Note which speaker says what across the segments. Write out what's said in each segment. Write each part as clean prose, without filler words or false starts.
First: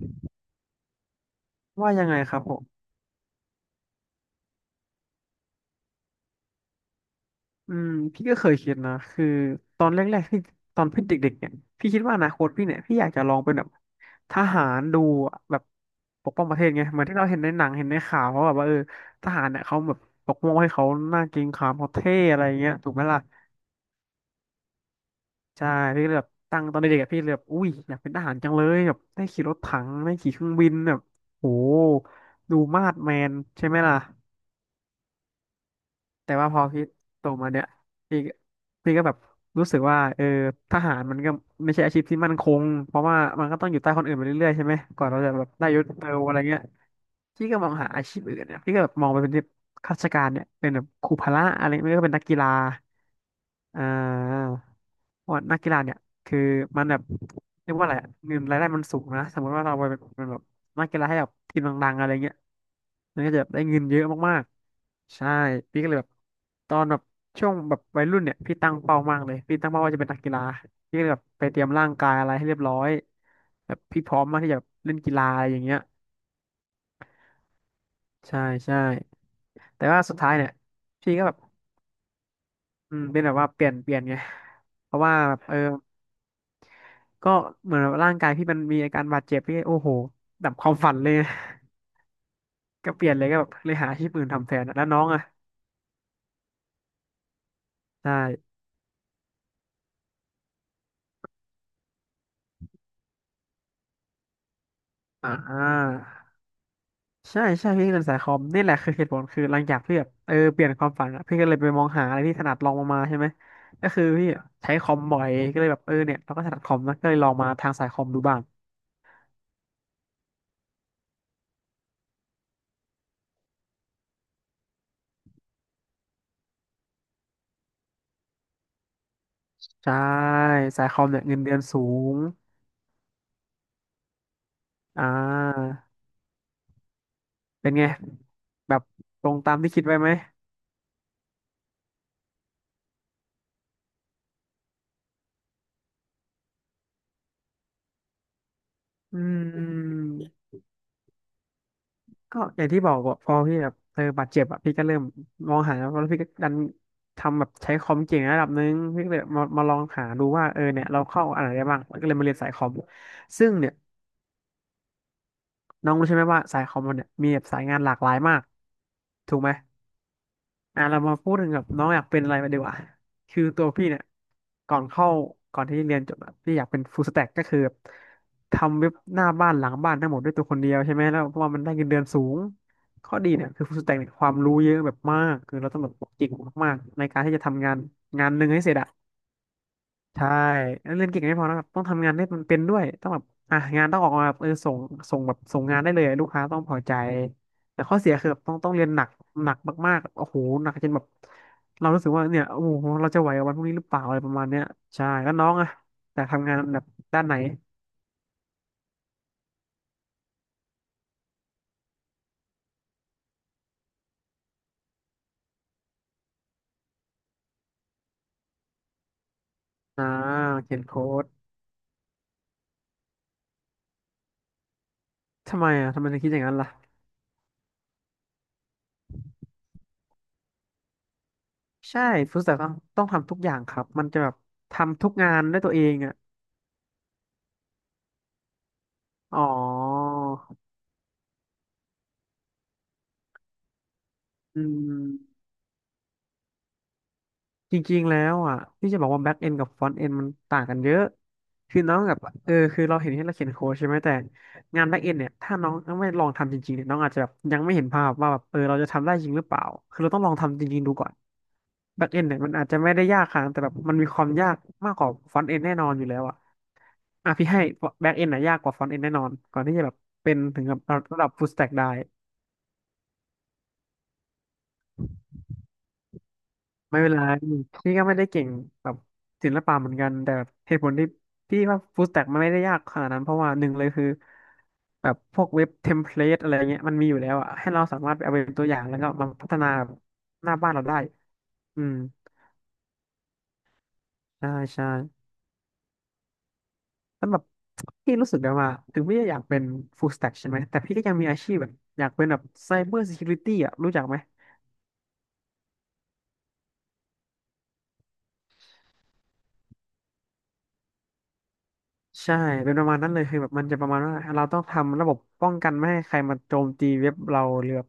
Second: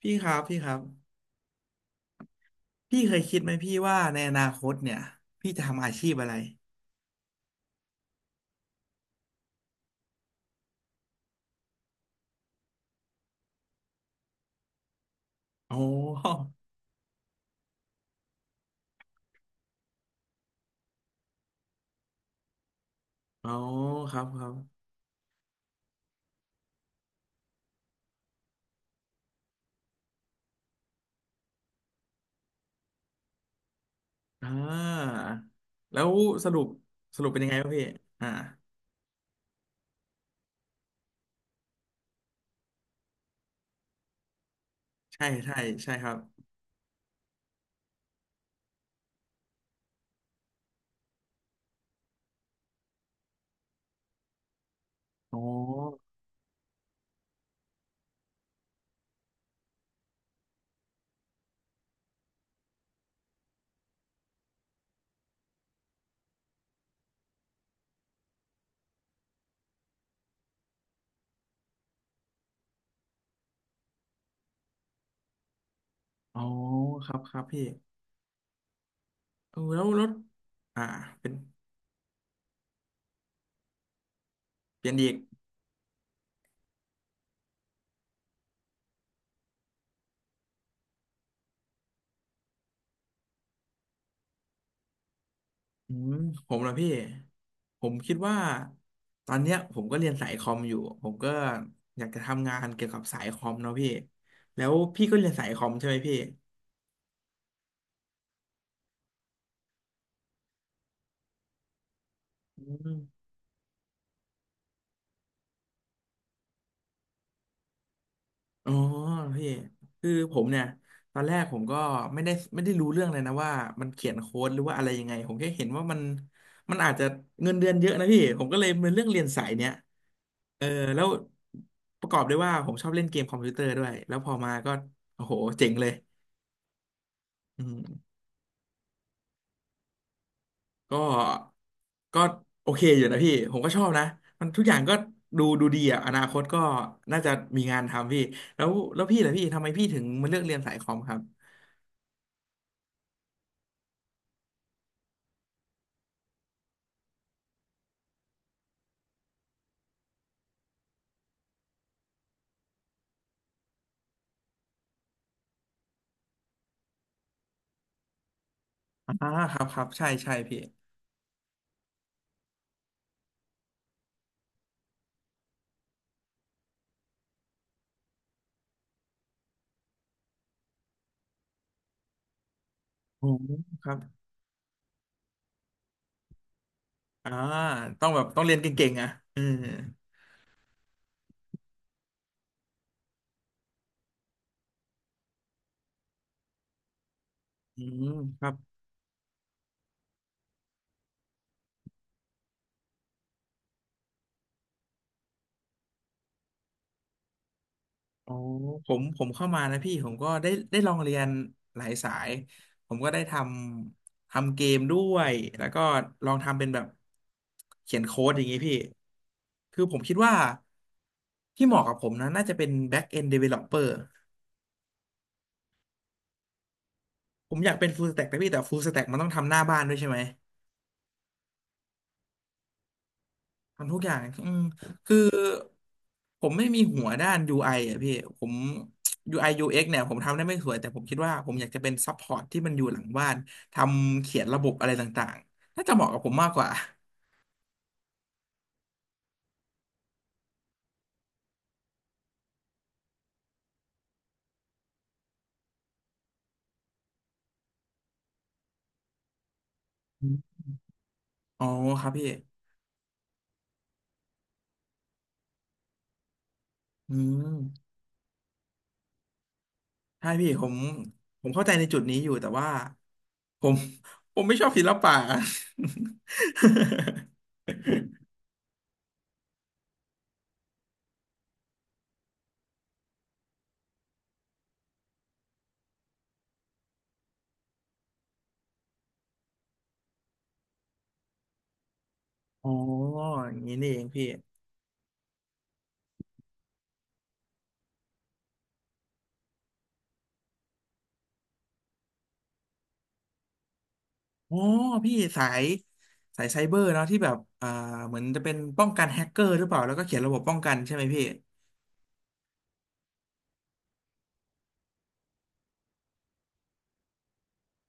Speaker 1: พี่ครับพี่ครับ
Speaker 2: ว่ายังไงครับผม
Speaker 1: พี่เคยคิดไหมพี่ว่าในอนาคตเนี่ยพี่จะทำอาชีพอะไร
Speaker 2: อืมพี่ก็เคยคิดนะคือตอนแรกๆที่ตอนพี่เด็กๆเนี่ยพี่คิดว่าอนาคตพี่เนี่ยพี่อยากจะลองเป็นแบบทหารดูอะแบบ
Speaker 1: โอ
Speaker 2: ปกป้
Speaker 1: ้
Speaker 2: องประเทศไงเหมือนที่เราเห็นในหนังเห็นในข่าวเขาแบบว่าทหารเนี่ยเขาแบบปกป้องให้เขาหน้าเกรงขามเขาเท่อะไรเงี้ยถูกไหมล่ะ
Speaker 1: โอ้ ครับครับ
Speaker 2: ใช่พี่ก็เลยแบบตั้งตอนเด็กๆอะพี่เลยแบบอุ้ยอยากเป็นทหารจังเลยแบบได้ขี่รถถังได้ขี่เครื่องบินแบบโหดูมาดแมนใช่ไหมล่ะ
Speaker 1: อ่าแล้ว
Speaker 2: แต่
Speaker 1: ส
Speaker 2: ว่าพ
Speaker 1: รุ
Speaker 2: อ
Speaker 1: ป
Speaker 2: พี่
Speaker 1: ส
Speaker 2: โต
Speaker 1: รุปเป็นยั
Speaker 2: มา
Speaker 1: งไงค
Speaker 2: เนี่ย
Speaker 1: รับพี่
Speaker 2: พี่
Speaker 1: อ่า
Speaker 2: ก็พี่ก็แบบรู้สึกว่าทหารมันก็ไม่ใช่อาชีพที่มั่นคงเพราะว่ามันก็ต้องอยู่ใต้คนอื่นไปเรื่อยๆใช่ไหมก่อนเรา
Speaker 1: ใช่
Speaker 2: จะแบบ
Speaker 1: ใช่
Speaker 2: ได้ยศ
Speaker 1: ใช่ค
Speaker 2: เติ
Speaker 1: รับ
Speaker 2: บอะไรเงี้ยพี่ก็มองหาอาชีพอื่นเนี่ยพี่ก็แบบมองไปเป็นที่ข้าราชการเนี่ยเป็นแบบครูพละอะไรไม่ก็เป็นนักกีฬา อ่าเพราะ
Speaker 1: อ๋อ
Speaker 2: ว่านักกีฬาเนี่ยคือมันแบบเรียกว่าอะไรอะเงินรายได้มันสูงนะสมมติว่าเราไปเป็นแบบนักกีฬาให้แบบทีมดังๆอะไรเงี้ยมันก็จะแบบได้เงินเยอะมากๆใช่พี่ก็เลยแบบตอนแบบช่วงแบบวัยรุ่นเนี่ยพี่ตั้งเป้ามากเลยพี่ตั้งเป้าว่าจะเป็นนักกีฬาพี่ก็เลยแบบไปเตรียมร่างกายอะไรให้เรียบร้อยแบบพี่พร้อมมากที่จะแบบเล่นกีฬาอะไรอย่างเงี้ย
Speaker 1: อ๋อครับครับพี่
Speaker 2: ใช่ใช่
Speaker 1: เออแล้
Speaker 2: แต่
Speaker 1: วร
Speaker 2: ว่า
Speaker 1: ถ
Speaker 2: สุดท้ายเนี่ย
Speaker 1: อ่า
Speaker 2: พี่ก็
Speaker 1: เป็
Speaker 2: แบ
Speaker 1: น
Speaker 2: บเป็นแบบว่าเปลี่ยนไง
Speaker 1: เปลี่
Speaker 2: เพ
Speaker 1: ยน
Speaker 2: ราะ
Speaker 1: อี
Speaker 2: ว่า
Speaker 1: ก
Speaker 2: แบบก็เหมือนแบบร่างกายพี่มันมีอาการบาดเจ็บพี่โอ้โหดับความฝันเลย ก็เปลี่ยนเลยก็แบบเลยหาอาชีพอื่นทำแทนอะแล้วน้องอ่ะ
Speaker 1: อืมผมละพี่ผม
Speaker 2: ใ
Speaker 1: คิดว่า
Speaker 2: ช่
Speaker 1: ตอนเนี้ยผมก็เรียนสายคอมอยู่ผมก็อยากจะทำงานเกี่ยวกับสายคอมเนาะพี่แล้วพี่ก็เรีย
Speaker 2: อ่
Speaker 1: นสายคอมใช่ไห
Speaker 2: า
Speaker 1: มพี่
Speaker 2: ใช่ใช่พี่เรียนสายคอมนี่แหละคือเหตุผลคือหลังจากพี่แบบเปลี่ยนความฝันอะพี่ก็เลยไปมองหาอะไรที่ถนัด
Speaker 1: อื
Speaker 2: ลองลง
Speaker 1: ม
Speaker 2: มาใช่ไหมก็คือพี่ใช้คอมบ่อยก็เลยแบบเนี่ยเราก็ถนัดคอมนะก็เลยลองมาทางสายคอมดูบ้าง
Speaker 1: อ๋อพี่คือผมเนี่ยตอนแรกผมก็ไม่ได้รู้เรื่องเลยนะว่ามันเขียนโค้ดหรือว่าอะไรยังไงผมแค่เห็นว่ามันอาจจะเงินเดือนเยอะนะพี่ผมก็เลยเป็นเรื่องเรียนสายเนี้ย
Speaker 2: ใช่
Speaker 1: เออ
Speaker 2: สายค
Speaker 1: แล้
Speaker 2: อม
Speaker 1: ว
Speaker 2: เนี่ยเงินเดือนสู
Speaker 1: ประก
Speaker 2: ง
Speaker 1: อบด้วยว่าผมชอบเล่นเกมคอมพิวเตอร์ด้วยแล้วพอมาก็
Speaker 2: อ่
Speaker 1: โอ้โหเจ๋ง
Speaker 2: า
Speaker 1: เลยอื
Speaker 2: เป็น
Speaker 1: ม
Speaker 2: ไงแบบตรงตามที่คิดไว้ไหม
Speaker 1: ก็ก็โอเคอยู่นะพี่ผมก็ชอบนะมันทุกอย่างก็ดูดูดีอ่ะอนาคตก็น่าจะมีงานทำพี่แล้วแล้ว
Speaker 2: อื
Speaker 1: พี่ล่ะพี่ทำไมพี่ถึงมาเลือก
Speaker 2: ม
Speaker 1: เรียนสายคอมครับ
Speaker 2: ก็อย่างที่บอกอะพอพี่แบบบาดเจ็บอะพี่ก็เริ่มมองหาแล้วพี่ก็ดันทำแบบใช้คอมเก่งระดับหนึงพี่ก็เลยมาลองหาดูว่าเนี่ยเราเข้าอะไรได้บ้างก็เลยมาเรียนสายคอมซึ่งเนี่ยน้องรู้ใช่ไหมว่าสายคอมมันเนี่ยมีแบบสายงานหลากหลายมาก
Speaker 1: อ่า
Speaker 2: ถูกไหม
Speaker 1: ครับครับใช่ใช่พี่
Speaker 2: อ่ะเรามาพูดถึงแบบน้องอยากเป็นอะไรมาดีกว่าคือตัวพี่เนี่ยก่อนเข้าก่อนที่เรียนจบอะพี่อยากเป็นฟู l สแต็กก็คือแบบทำเว็บหน้าบ้านหลังบ้านทั้งหมดด้วยตัวคนเดียวใช่ไหมแล้วเพราะว่ามันได้เงินเดือนสูงข้อ
Speaker 1: โอ
Speaker 2: ดี
Speaker 1: ม
Speaker 2: เนี่ยคือฟู l ส
Speaker 1: ค
Speaker 2: แต็
Speaker 1: รั
Speaker 2: ก
Speaker 1: บ
Speaker 2: เนี่ยความรู้เยอะแบบมากคือเราต้องแบบเกิงมากๆในการ
Speaker 1: อ่า
Speaker 2: ที่จะทำงาน
Speaker 1: ต้องแบบ
Speaker 2: งาน
Speaker 1: ต้
Speaker 2: ห
Speaker 1: อง
Speaker 2: นึ่ง
Speaker 1: เรียน
Speaker 2: ให้เสร็จ
Speaker 1: เก่
Speaker 2: อะ
Speaker 1: งๆอ่ะเออ
Speaker 2: ใช่แล้วเรียนเก่งไม่พอนะครับต้องทำงานให้มันเป็นด้วยต้องแบบอ่ะงานต้องออกมาแบบส่งแบบส่งงานได้เลยลูกค้าต้องพอใจ
Speaker 1: อื
Speaker 2: แต่ข้อ
Speaker 1: ม
Speaker 2: เสียคือแบ
Speaker 1: ค
Speaker 2: บ
Speaker 1: รั
Speaker 2: ต้อ
Speaker 1: บ
Speaker 2: งต้องเรียนหนักหนักมากๆโอ้โหหนักจนแบบเรารู้สึกว่าเนี่ยโอ้โหเราจะไหวกับวันพรุ่งนี้หรือเปล่าอะไรประมาณเนี้ยใช่แล้วน้องอะแต่ทำงานแบบด้านไหน
Speaker 1: อ๋อผมผมเข้ามานะพี่ผมก็ได้ได้ลองเรียนหลายสายผมก็ได้ทำทำเกมด้วยแล้วก็ลองทำเป็นแบบเขียนโค้ดอย่างงี้พี่คือผม
Speaker 2: อ่า
Speaker 1: คิดว่า
Speaker 2: เขียนโค้ด
Speaker 1: ที่เหมาะกับผมนะน่าจะเป็น back end developer
Speaker 2: ทำไมอ่ะทำไมถึงคิดอย่างนั้นล่ะ
Speaker 1: ผมอยากเป็น full stack นะพี่แต่ full stack มันต้องทำหน้าบ้านด้วยใช่ไหม
Speaker 2: ใช่ฟู้สแต็กต้องทำทุกอย่างครับ
Speaker 1: ทำทุก
Speaker 2: มัน
Speaker 1: อย่าง
Speaker 2: จะแบบ
Speaker 1: อืม
Speaker 2: ทำทุก
Speaker 1: คือ
Speaker 2: งานด้วยตัวเองอ่ะ
Speaker 1: ผมไม่มีหัวด้าน UI ออ่ะพี่ผม
Speaker 2: อ๋อ
Speaker 1: UI UX เอ็กซ์เนี่ยผมทำได้ไม่สวยแต่ผมคิดว่าผมอยากจะเป็นซัพพอร์ตที่มันอยู่หลังบ้านทำเขียนระ
Speaker 2: อื
Speaker 1: บบอะไรต่าง
Speaker 2: ม
Speaker 1: ๆน่าจะเหมาะกับผมมากกว่า
Speaker 2: จริงๆแล้วอ่ะที่จะบอกว่าแบ็กเอนกับฟ r อนต์เอนมันต่างกันเยอะคือน้องกับคือเราเห็นที่เราเขียนโค้ดใช่ไหมแต่งานแบ็กเอนเนี่ยถ้าน้องไม่ลองทำจริงๆเนี่ยน้องอาจจะแบบยังไม่เห็นภาพว่าแบบเราจะทำได้จริงหรือเปล่าคือเราต้อง
Speaker 1: อ
Speaker 2: ลอง
Speaker 1: ม
Speaker 2: ทำจริงๆดูก่อน
Speaker 1: อ๋อค
Speaker 2: แบ็
Speaker 1: รั
Speaker 2: ก
Speaker 1: บ
Speaker 2: เอน
Speaker 1: พี่
Speaker 2: เนี่ยมันอาจจะไม่ได้ยากขนาดนั้นแต่แบบมันมีความยากมากกว่าฟอนต์เอนแน่นอนอยู่แล้วอ่ะ
Speaker 1: อื
Speaker 2: อ่ะพี่
Speaker 1: ม
Speaker 2: ให้แบ็กเอนน่ะยากกว่าฟรอนต์เอนแน่นอนก่อนที่จะแบบ
Speaker 1: ใช่
Speaker 2: เป็น
Speaker 1: พี่
Speaker 2: ถึ
Speaker 1: ผ
Speaker 2: ง
Speaker 1: ม
Speaker 2: กับระดับ
Speaker 1: ผ
Speaker 2: ฟูล
Speaker 1: ม
Speaker 2: ส
Speaker 1: เข้า
Speaker 2: แต็
Speaker 1: ใจ
Speaker 2: ก
Speaker 1: ใน
Speaker 2: ได้
Speaker 1: จุดนี้อยู่แต่ว่าผมผมไม่ชอบศิลปะ
Speaker 2: ไม่เป็นไรพี่ก็ไม่ได้เก่งแบบศิลปะเหมือนกันแต่เหตุผลที่พี่ว่าฟู l ส t ต็กมันไม่ได้ยากขนาดนั้นเพราะว่าหนึ่งเลยคือแบบพวกเว็บเทมเพลตอะไรเงี้ยมันมีอยู่แล้วอะให้เราสามารถไปเอาเป็นตัวอย่างแล้วก็มาพัฒนาหน้าบ้านเราได้อืม
Speaker 1: อ๋ออย่างนี้นี่เองพี่
Speaker 2: ใช่ใช่แล้วแบบพี่รู้สึกได้ว่าถึงพี่จะอยากเป็นฟู l ส t ต็กใช่ไหมแต่พี่ก็ยังมีอาชีพแบบอยากเป็นแบบไซเบอร์ซิเคียวริตี้อะรู้จักไหม
Speaker 1: อ๋อพี่สายสายไซเบอร์เนาะที่แบบเหมือนจะเป็นป้องกันแฮกเกอร์หรือเปล่าแล้วก็เขียนระบบป้องกันใช่ไหมพี่
Speaker 2: ใช่เป็นประมาณนั้นเลยคือแบบมันจะประมาณว่าเราต้องทำระบบป้องกันไม่ให้ใครมาโจมตีเว็บเราหรือแบบ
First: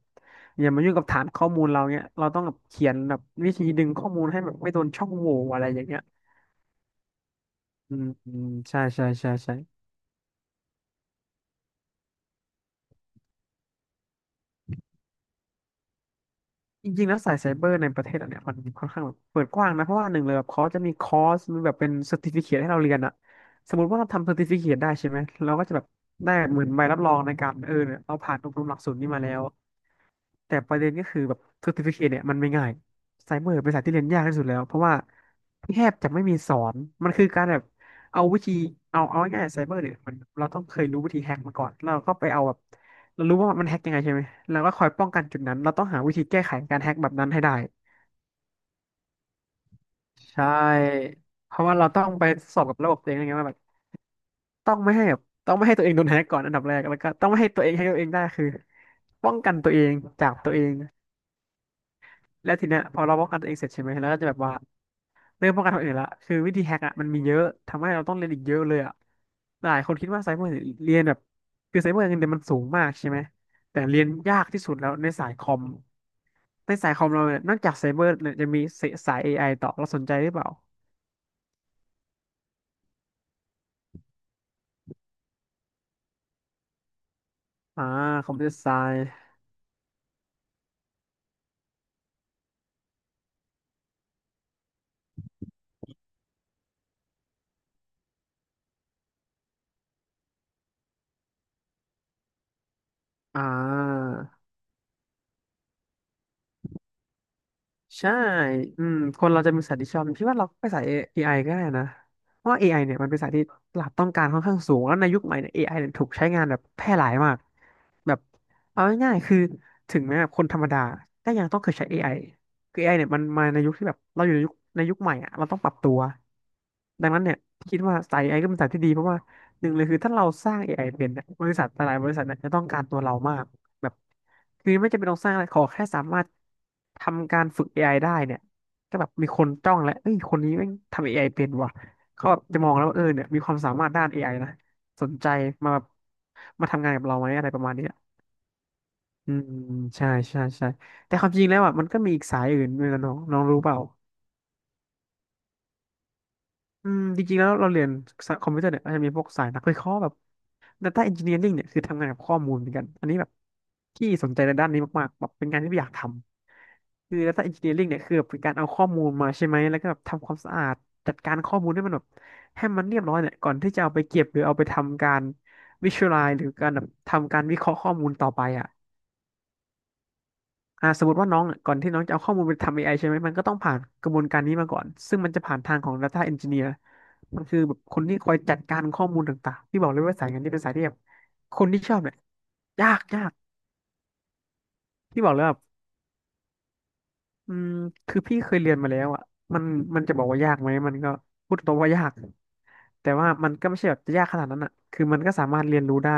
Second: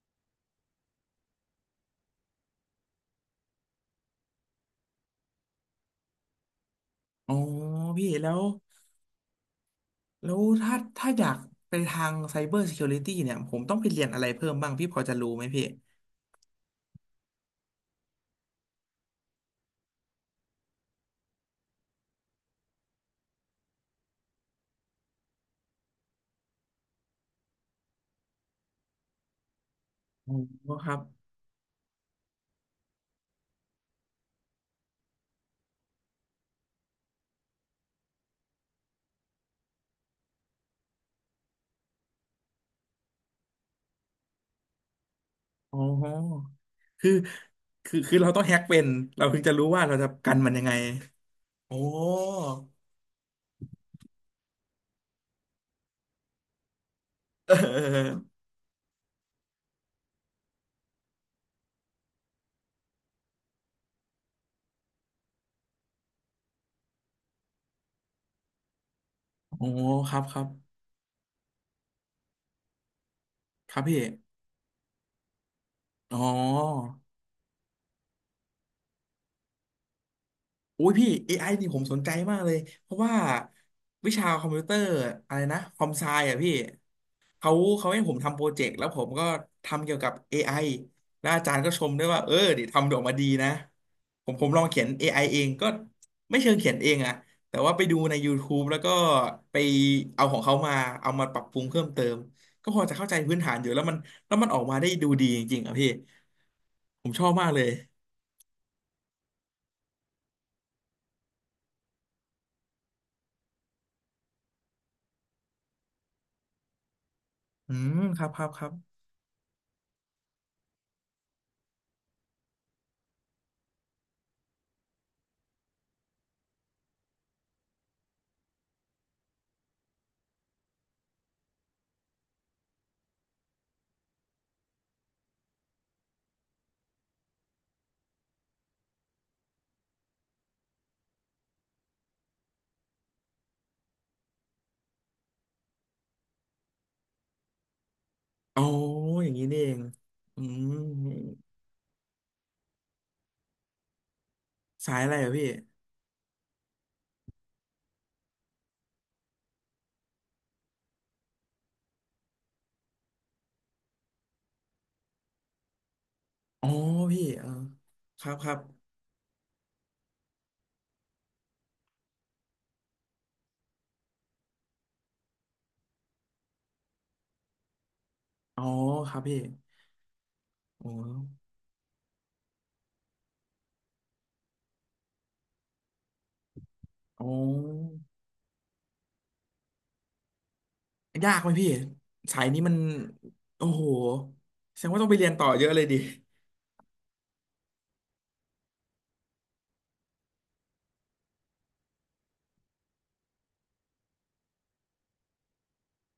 Speaker 2: อย่ามายุ่งกับฐานข้อมูลเราเนี้ยเราต้องแบบเขียนแบบวิธีดึงข้อมูลให้แบบไม่โดนช่องโหว่อะไรอย่างเงี้ย
Speaker 1: อ๋อ
Speaker 2: อืม
Speaker 1: พี่แล้
Speaker 2: อื
Speaker 1: ว
Speaker 2: มใช่
Speaker 1: แล้วถ้าถ้าอยากไปทางไซเบอร์ซิเคียวริตี้เนี่ยผมต้องไปเรียนอะไรเพิ่มบ้างพี่พอจะรู้ไหมพี่
Speaker 2: จริงๆแล้วสายไซเบอร์ในประเทศเราเนี่ยมันค่อนข้างแบบเปิดกว้างนะเพราะว่าหนึ่งเลยแบบเขาจะมีคอร์สมีแบบเป็นเซอร์ติฟิเคทให้เราเรียนอะสมมติว่าเราทำเซอร์ติฟิเคทได้ใช่ไหมเราก็จะแบบได้เหมือนใบรับรองในการเนี่ยเราผ่านอบรมหลักสูตรนี้มาแล้ว
Speaker 1: อ๋
Speaker 2: แต่ป
Speaker 1: อ
Speaker 2: ระ
Speaker 1: ค
Speaker 2: เด็น
Speaker 1: รับ
Speaker 2: ก็คือแบบ certificate เนี่ยมันไม่ง่ายไซเบอร์เป็นสายที่เรียนยากที่สุดแล้วเพราะว่าแทบจะไม่มีสอนมันคือการแบบเอาวิธีเอาง่ายๆไซเบอร์เนี่ยมันเราต้องเคยรู้วิธีแฮกมาก่อนแล้วเราก็ไปเอาแบบเรารู้ว่ามันแฮกยังไงใช่ไหมเราก็คอยป้องกันจุดนั้นเรา
Speaker 1: อ๋
Speaker 2: ต้องหาวิธีแก้ไข
Speaker 1: อ
Speaker 2: การแฮกแบ
Speaker 1: คือ
Speaker 2: บนั้นให้ได้
Speaker 1: คือคือเราต้องแฮกเป็นเราถึงจะรู้ว่าเราจะกั
Speaker 2: ใช
Speaker 1: นมันยังไง
Speaker 2: ่เพราะ
Speaker 1: โอ้
Speaker 2: ว่าเราต้องไปสอบกับระบบตัวเองนะไงว่าแบบต้องไม่ให้แบบต้องไม่ให้ตัวเองโดนแฮกก่อนอันดับแรกแล้วก็ต้องไม่ให้
Speaker 1: เอ
Speaker 2: ตัวเองได้
Speaker 1: อ
Speaker 2: คือป้องกันตัวเองจากตัวเองแล้วทีเนี้ยพอเราป้องกันตัวเองเสร็จใช่ไหมแล้วก็จะแบบว่า เรื่องป้องกันคนอื่นละคือวิธีแฮกอ่ะมันมีเยอะ ทำให้เราต้องเรียนอีกเยอะเลยอ่ะ
Speaker 1: โอ้
Speaker 2: หลายคนคิด
Speaker 1: ครั
Speaker 2: ว่า
Speaker 1: บ
Speaker 2: ไซ
Speaker 1: ครั
Speaker 2: เบอ
Speaker 1: บ
Speaker 2: ร์เรียนแบบคือไซเบอร์เงินเดือนมันสูงมากใช่ไหม
Speaker 1: ค
Speaker 2: แต่
Speaker 1: รับพี่
Speaker 2: เรียนยากที่สุดแล้วในสายคอม
Speaker 1: อ๋
Speaker 2: ใน
Speaker 1: อ
Speaker 2: สายคอมเราเนี่ยนอกจากไซเบอร์เนี่ยจะมีสาย AI ต่อเราสนใจหรือเปล่า
Speaker 1: โอ้ยพี่ AI นี่ผมสนใจมากเลยเพราะว่าวิชาคอมพิวเตอร์อะไรนะคอมไซอ่ะพี่เขา
Speaker 2: อ่า
Speaker 1: เขาให้ผม
Speaker 2: คอม
Speaker 1: ทำโป
Speaker 2: พิว
Speaker 1: ร
Speaker 2: เตอร์
Speaker 1: เจ
Speaker 2: ไซ
Speaker 1: กต์แล้วผมก็ทำเกี่ยวกับ AI แล้วอาจารย์ก็ชมด้วยว่าเออเดี๋ยวทำออกมาดีนะผมผมลองเขียน AI เองก็ไม่เชิงเขียนเองอะแต่ว่าไปดูใน YouTube แล้วก็ไปเอาของเขามาเอามาปรับปรุงเพิ่มเติมก็พอจะเข้าใจพื้น
Speaker 2: อ่
Speaker 1: ฐานอยู่แล้วมันแล้ว
Speaker 2: า
Speaker 1: มันออกมาได้ดูดีจริงๆอ่ะพี่ผมชอบมากเลย
Speaker 2: ใช่ อืมคนเราจะมีสัตที่ชอบพี่ว่าเราไปสายเอไอก็ได้นะเพราะว่า AI เนี่ยมันเป็นสายที่ตลาดต้องการค่อนข้างสูงแล้วในยุคใหม่เนี่ยเอไอเนี่ยถูกใช้งานแบบแพร่หลายมาก
Speaker 1: อืม
Speaker 2: แบ
Speaker 1: ค
Speaker 2: บ
Speaker 1: รับครับครับ
Speaker 2: เอาง่ายๆคือถึงแม้แบบคนธรรมดาก็ยังต้องเคยใช้ AI คือเอไ i เนี่ยมันมาในยุคที่แบบเราอยู่ในยุคใหม่อะเราต้องปรับตัวดังนั้นเนี่ยพี่คิดว่าสาย a อไอก็เป็นสายที่ดีเพราะว่าหนึ่งเลยคือถ้าเราสร้าง AI เป็นเนี่ยบริษัทหลายๆบริษัทเนี่ยจะต้องการตัวเรามาก แบบคือไม่จำเป็นต้องสร้างอะไรขอแค่สามารถทำการฝึก AIได้เนี่ยก็แบบมีคนจ้องแล้วเอ้ยคนนี้แม่งทำ AI เป็นว่ะเขาแบบจะมองแล้วว่าเออเนี่ยมีความสามารถด้าน AI นะสนใจมาแบบมาทำงานกับเราไหมอะไรประมาณเนี้ย
Speaker 1: อ๋ออย่า
Speaker 2: อื
Speaker 1: งนี้
Speaker 2: ม
Speaker 1: นี่เอง
Speaker 2: ใช่
Speaker 1: อื
Speaker 2: แต่ความ
Speaker 1: ม
Speaker 2: จริงแล้วอ่ะมันก็มีอีกสายอื่นด้วยนะน้องน้องรู้เปล่า
Speaker 1: สายอะไรอะพี่
Speaker 2: อืมจริงๆแล้วเราเรียนคอมพิวเตอร์เนี่ยอาจจะมีพวกสายนักวิเคราะห์แบบ Data Engineering เนี่ยคือทำงานกับข้อมูลเหมือนกันอันนี้แบบที่สนใจในด้านนี้มากๆแบบเป็นงานที่อยากท
Speaker 1: อ๋อ
Speaker 2: ำคือ
Speaker 1: พี่
Speaker 2: Data
Speaker 1: เออ
Speaker 2: Engineering เนี่ยคือ
Speaker 1: ค
Speaker 2: แบบ
Speaker 1: รับ
Speaker 2: เป็น
Speaker 1: ค
Speaker 2: กา
Speaker 1: รั
Speaker 2: ร
Speaker 1: บ
Speaker 2: เอาข้อมูลมาใช่ไหมแล้วก็แบบทำความสะอาดจัดการข้อมูลให้มันแบบให้มันเรียบร้อยเนี่ยก่อนที่จะเอาไปเก็บหรือเอาไปทำการ Visualize หรือการแบบทำการวิเคราะห์ข้อมูลต่อไป
Speaker 1: อ๋อ
Speaker 2: อ่ะ
Speaker 1: ครับพี่อ๋อ
Speaker 2: สมมติว่าน้องเนี่ยก่อนที่น้องจะเอาข้อมูลไปทำ AI ใช่ไหมมันก็ต้องผ่านกระบวนการนี้มาก่อนซึ่งมันจะผ่านทางของ Data Engineer
Speaker 1: อ
Speaker 2: มันคือแบบค
Speaker 1: ๋
Speaker 2: นที่คอยจัดการข้อมูลต่างๆที่บอกเลยว่าสายงานนี้เป็นสายที่แบบ
Speaker 1: อยากไหม
Speaker 2: ค
Speaker 1: พี่
Speaker 2: นที่ชอบเนี่ย
Speaker 1: สายนี้มัน
Speaker 2: ยาก
Speaker 1: โอ้โหแสดงว่าต้องไป
Speaker 2: ที่
Speaker 1: เรี
Speaker 2: บ
Speaker 1: ย
Speaker 2: อ
Speaker 1: น
Speaker 2: กเล
Speaker 1: ต่
Speaker 2: ย
Speaker 1: อ
Speaker 2: แบบ
Speaker 1: เยอะเลยดิ
Speaker 2: อืมคือพี่เคยเรียนมาแล้วอ่ะมันมันจะบอกว่ายากไหมมันก็พูดตรงว่ายากแต่ว่ามันก็ไม่ใช่แบบจะยากขนาดนั้นอ่ะคือมันก็สามารถเรียนรู้ได้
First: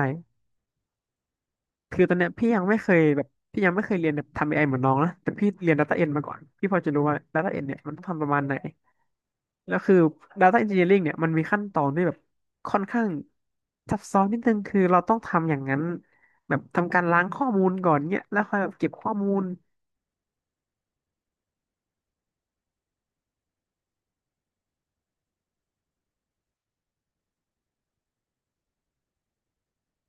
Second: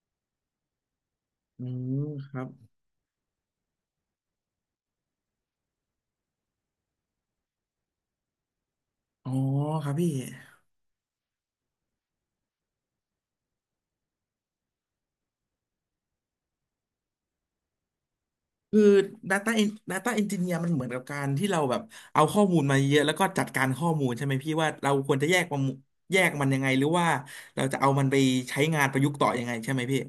Speaker 1: อืม
Speaker 2: คือตอนเนี้
Speaker 1: ค
Speaker 2: ย
Speaker 1: รับ
Speaker 2: พี่ยังไม่เคยแบบพี่ยังไม่เคยเรียนแบบทำเอไอเหมือนน้องนะแต่พี่เรียน Data End มาก่อนพี่พอจะรู้ว่า Data End เนี่ยมันต้องทำประมาณไหน
Speaker 1: อ๋อ
Speaker 2: แล้ว
Speaker 1: ครับ
Speaker 2: คือ
Speaker 1: พี่
Speaker 2: Data Engineering เนี่ยมันมีขั้นตอนที่แบบค่อนข้างซับซ้อนนิดนึงคือเราต้องทำอย่างนั้นแบบทำการล้างข้อมูลก่อนเนี่ยแล้วค่อยแบบ
Speaker 1: คือ
Speaker 2: เก็บข้อมูล
Speaker 1: Data En- Data Engineer มันเหมือนกับการที่เราแบบเอาข้อมูลมาเยอะแล้วก็จัดการข้อมูลใช่ไหมพี่ว่าเราควรจะแยกมันแยกมันยังไงหรือว่าเราจะเอามันไปใช้งานประยุกต์ต่อยังไงใช่ไหมพี่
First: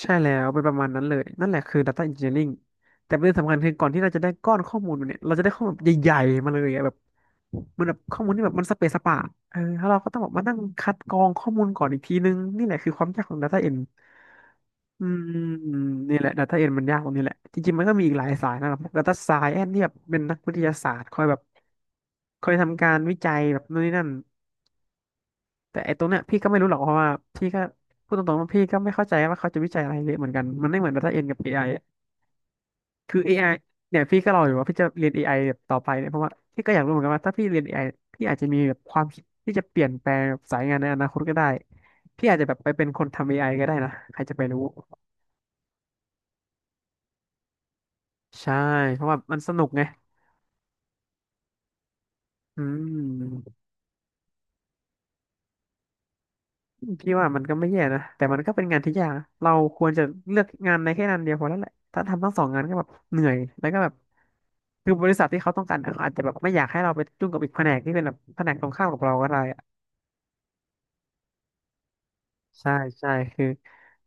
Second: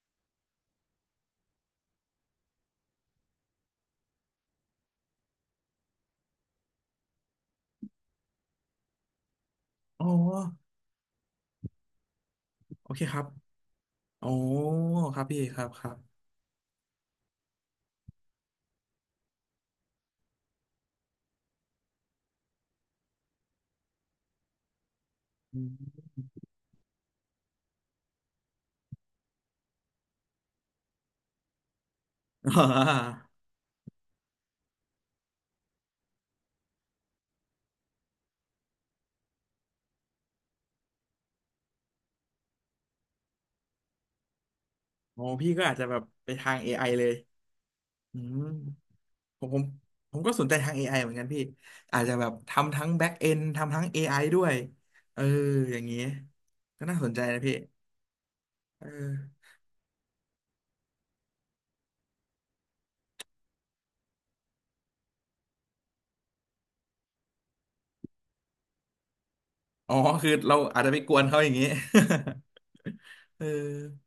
Speaker 2: ใช่แล้วเป็นประมาณนั้นเลยนั่นแหละคือ Data Engineering แต่ประเด็นสำคัญคือก่อนที่เราจะได้ก้อนข้อมูลมาเนี่ยเราจะได้ข้อมูลแบบใหญ่ๆมาเลยอะแบบมันแบบข้อมูลที่แบบมันสเปซสปะแล้วเรา
Speaker 1: อ๋อ
Speaker 2: ก็ต้องแบบมานั่งคัดกรองข้อมูลก่อนอีกทีนึงนี่แหละ
Speaker 1: โอ
Speaker 2: คือ
Speaker 1: เค
Speaker 2: ความ
Speaker 1: ครั
Speaker 2: ยาก
Speaker 1: บ
Speaker 2: ของ Data End
Speaker 1: อ๋อ
Speaker 2: อื
Speaker 1: ค
Speaker 2: ม
Speaker 1: รับพี่ครับครับ
Speaker 2: นี่แหละ Data End มันยากตรงนี้แหละจริงๆมันก็มีอีกหลายสายนะครับ Data Science ที่แบบเป็นนักวิทยาศาสตร์คอยแบบคอยทำการวิจัยแบบนู่นนี่นั่น
Speaker 1: อื
Speaker 2: แต่ไอ้
Speaker 1: ม
Speaker 2: ตรงเนี้ยพี่ก็ไม่รู้หรอกเพราะว่าพี่ก็พูดตรงๆว่าพี่ก็ไม่เข้าใจว่าเขาจะวิจัยอะไรเยอะเหมือนกันมันไม่เหมือน Data Science กับ AI อะ
Speaker 1: อ่
Speaker 2: คือ
Speaker 1: า
Speaker 2: AI เนี่ยพี่ก็รออยู่ว่าพี่จะเรียนเอไอแบบต่อไปเนี่ยเพราะว่าพี่ก็อยากรู้เหมือนกันว่าถ้าพี่เรียนเอไอพี่อาจจะมีแบบความคิดที่จะเปลี่ยนแปลงสายงานในอนาคตก็ได้พี่อาจจะแบบไปเป็นคนทำเอไอก็ได้นะใครจะไปรู้
Speaker 1: อ๋อพี่ก็อาจจะแบบไปทาง AI เลยอืม
Speaker 2: ใช่เพราะว่ามั
Speaker 1: ผ
Speaker 2: น
Speaker 1: ม
Speaker 2: ส
Speaker 1: ผม
Speaker 2: นุกไง
Speaker 1: ก็สนใจทาง AI เหมือนกันพี่ อาจจะแบบ
Speaker 2: อื
Speaker 1: ทำทั้ง back end
Speaker 2: ม
Speaker 1: ทำทั้ง AI ด้วยเอออย่างนี้ก็น่าส
Speaker 2: พี่
Speaker 1: นใจ
Speaker 2: ว่า
Speaker 1: นะ
Speaker 2: มัน
Speaker 1: พี่
Speaker 2: ก็ไม่แย่นะแต่มันก็เป็นงาน
Speaker 1: เออ
Speaker 2: ที่ยากนะเราควรจะเลือกงานในแค่งานเดียวพอแล้วแหละถ้าทำทั้งสองงานก็แบบเหนื่อยแล้วก็แบบ คือบริษัทที่เขาต้องการอะเขาอาจจะแบบไม่อยากให้เราไปยุ่งกับอีกแผนกที่เป็นแบบแผนกตรงข้ามกับเราก็ได้อะ
Speaker 1: อ๋อ คือเราอาจจะไปกวนเขาอย่างนี้
Speaker 2: ใช่ ใช่
Speaker 1: เอ
Speaker 2: คื
Speaker 1: อ
Speaker 2: อ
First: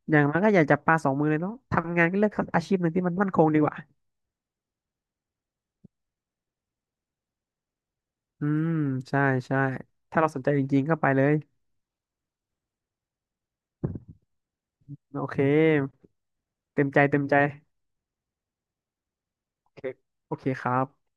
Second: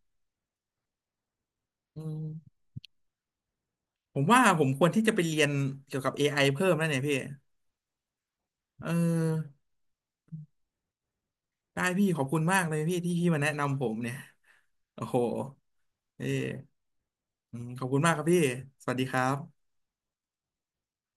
Speaker 2: อย่างนั้นก็อย่าจับปลาสองมือเลยเนาะทำ
Speaker 1: อื
Speaker 2: งานก็เลือก
Speaker 1: ม
Speaker 2: อาชีพหนึ่งที่มันมั่นคงดีกว่า
Speaker 1: ผมว่าผมควรที่จะไปเรียนเกี่ยวกับ AI เพิ่มแล้วเนี่ยพี่
Speaker 2: อืม
Speaker 1: เออ
Speaker 2: ใช่ใช่ถ้าเราสนใจจริงๆก็ไปเลย
Speaker 1: ได้พี่ขอบคุณมากเลยพี่ที่พี่มาแนะนำผมเนี่ย โอ้โห
Speaker 2: โอเค
Speaker 1: เออ
Speaker 2: เต็มใจเต็มใจ
Speaker 1: อืมขอบคุณมากครับพี่ สวัสดีครั
Speaker 2: โอ
Speaker 1: บ
Speaker 2: เคโอเคครับ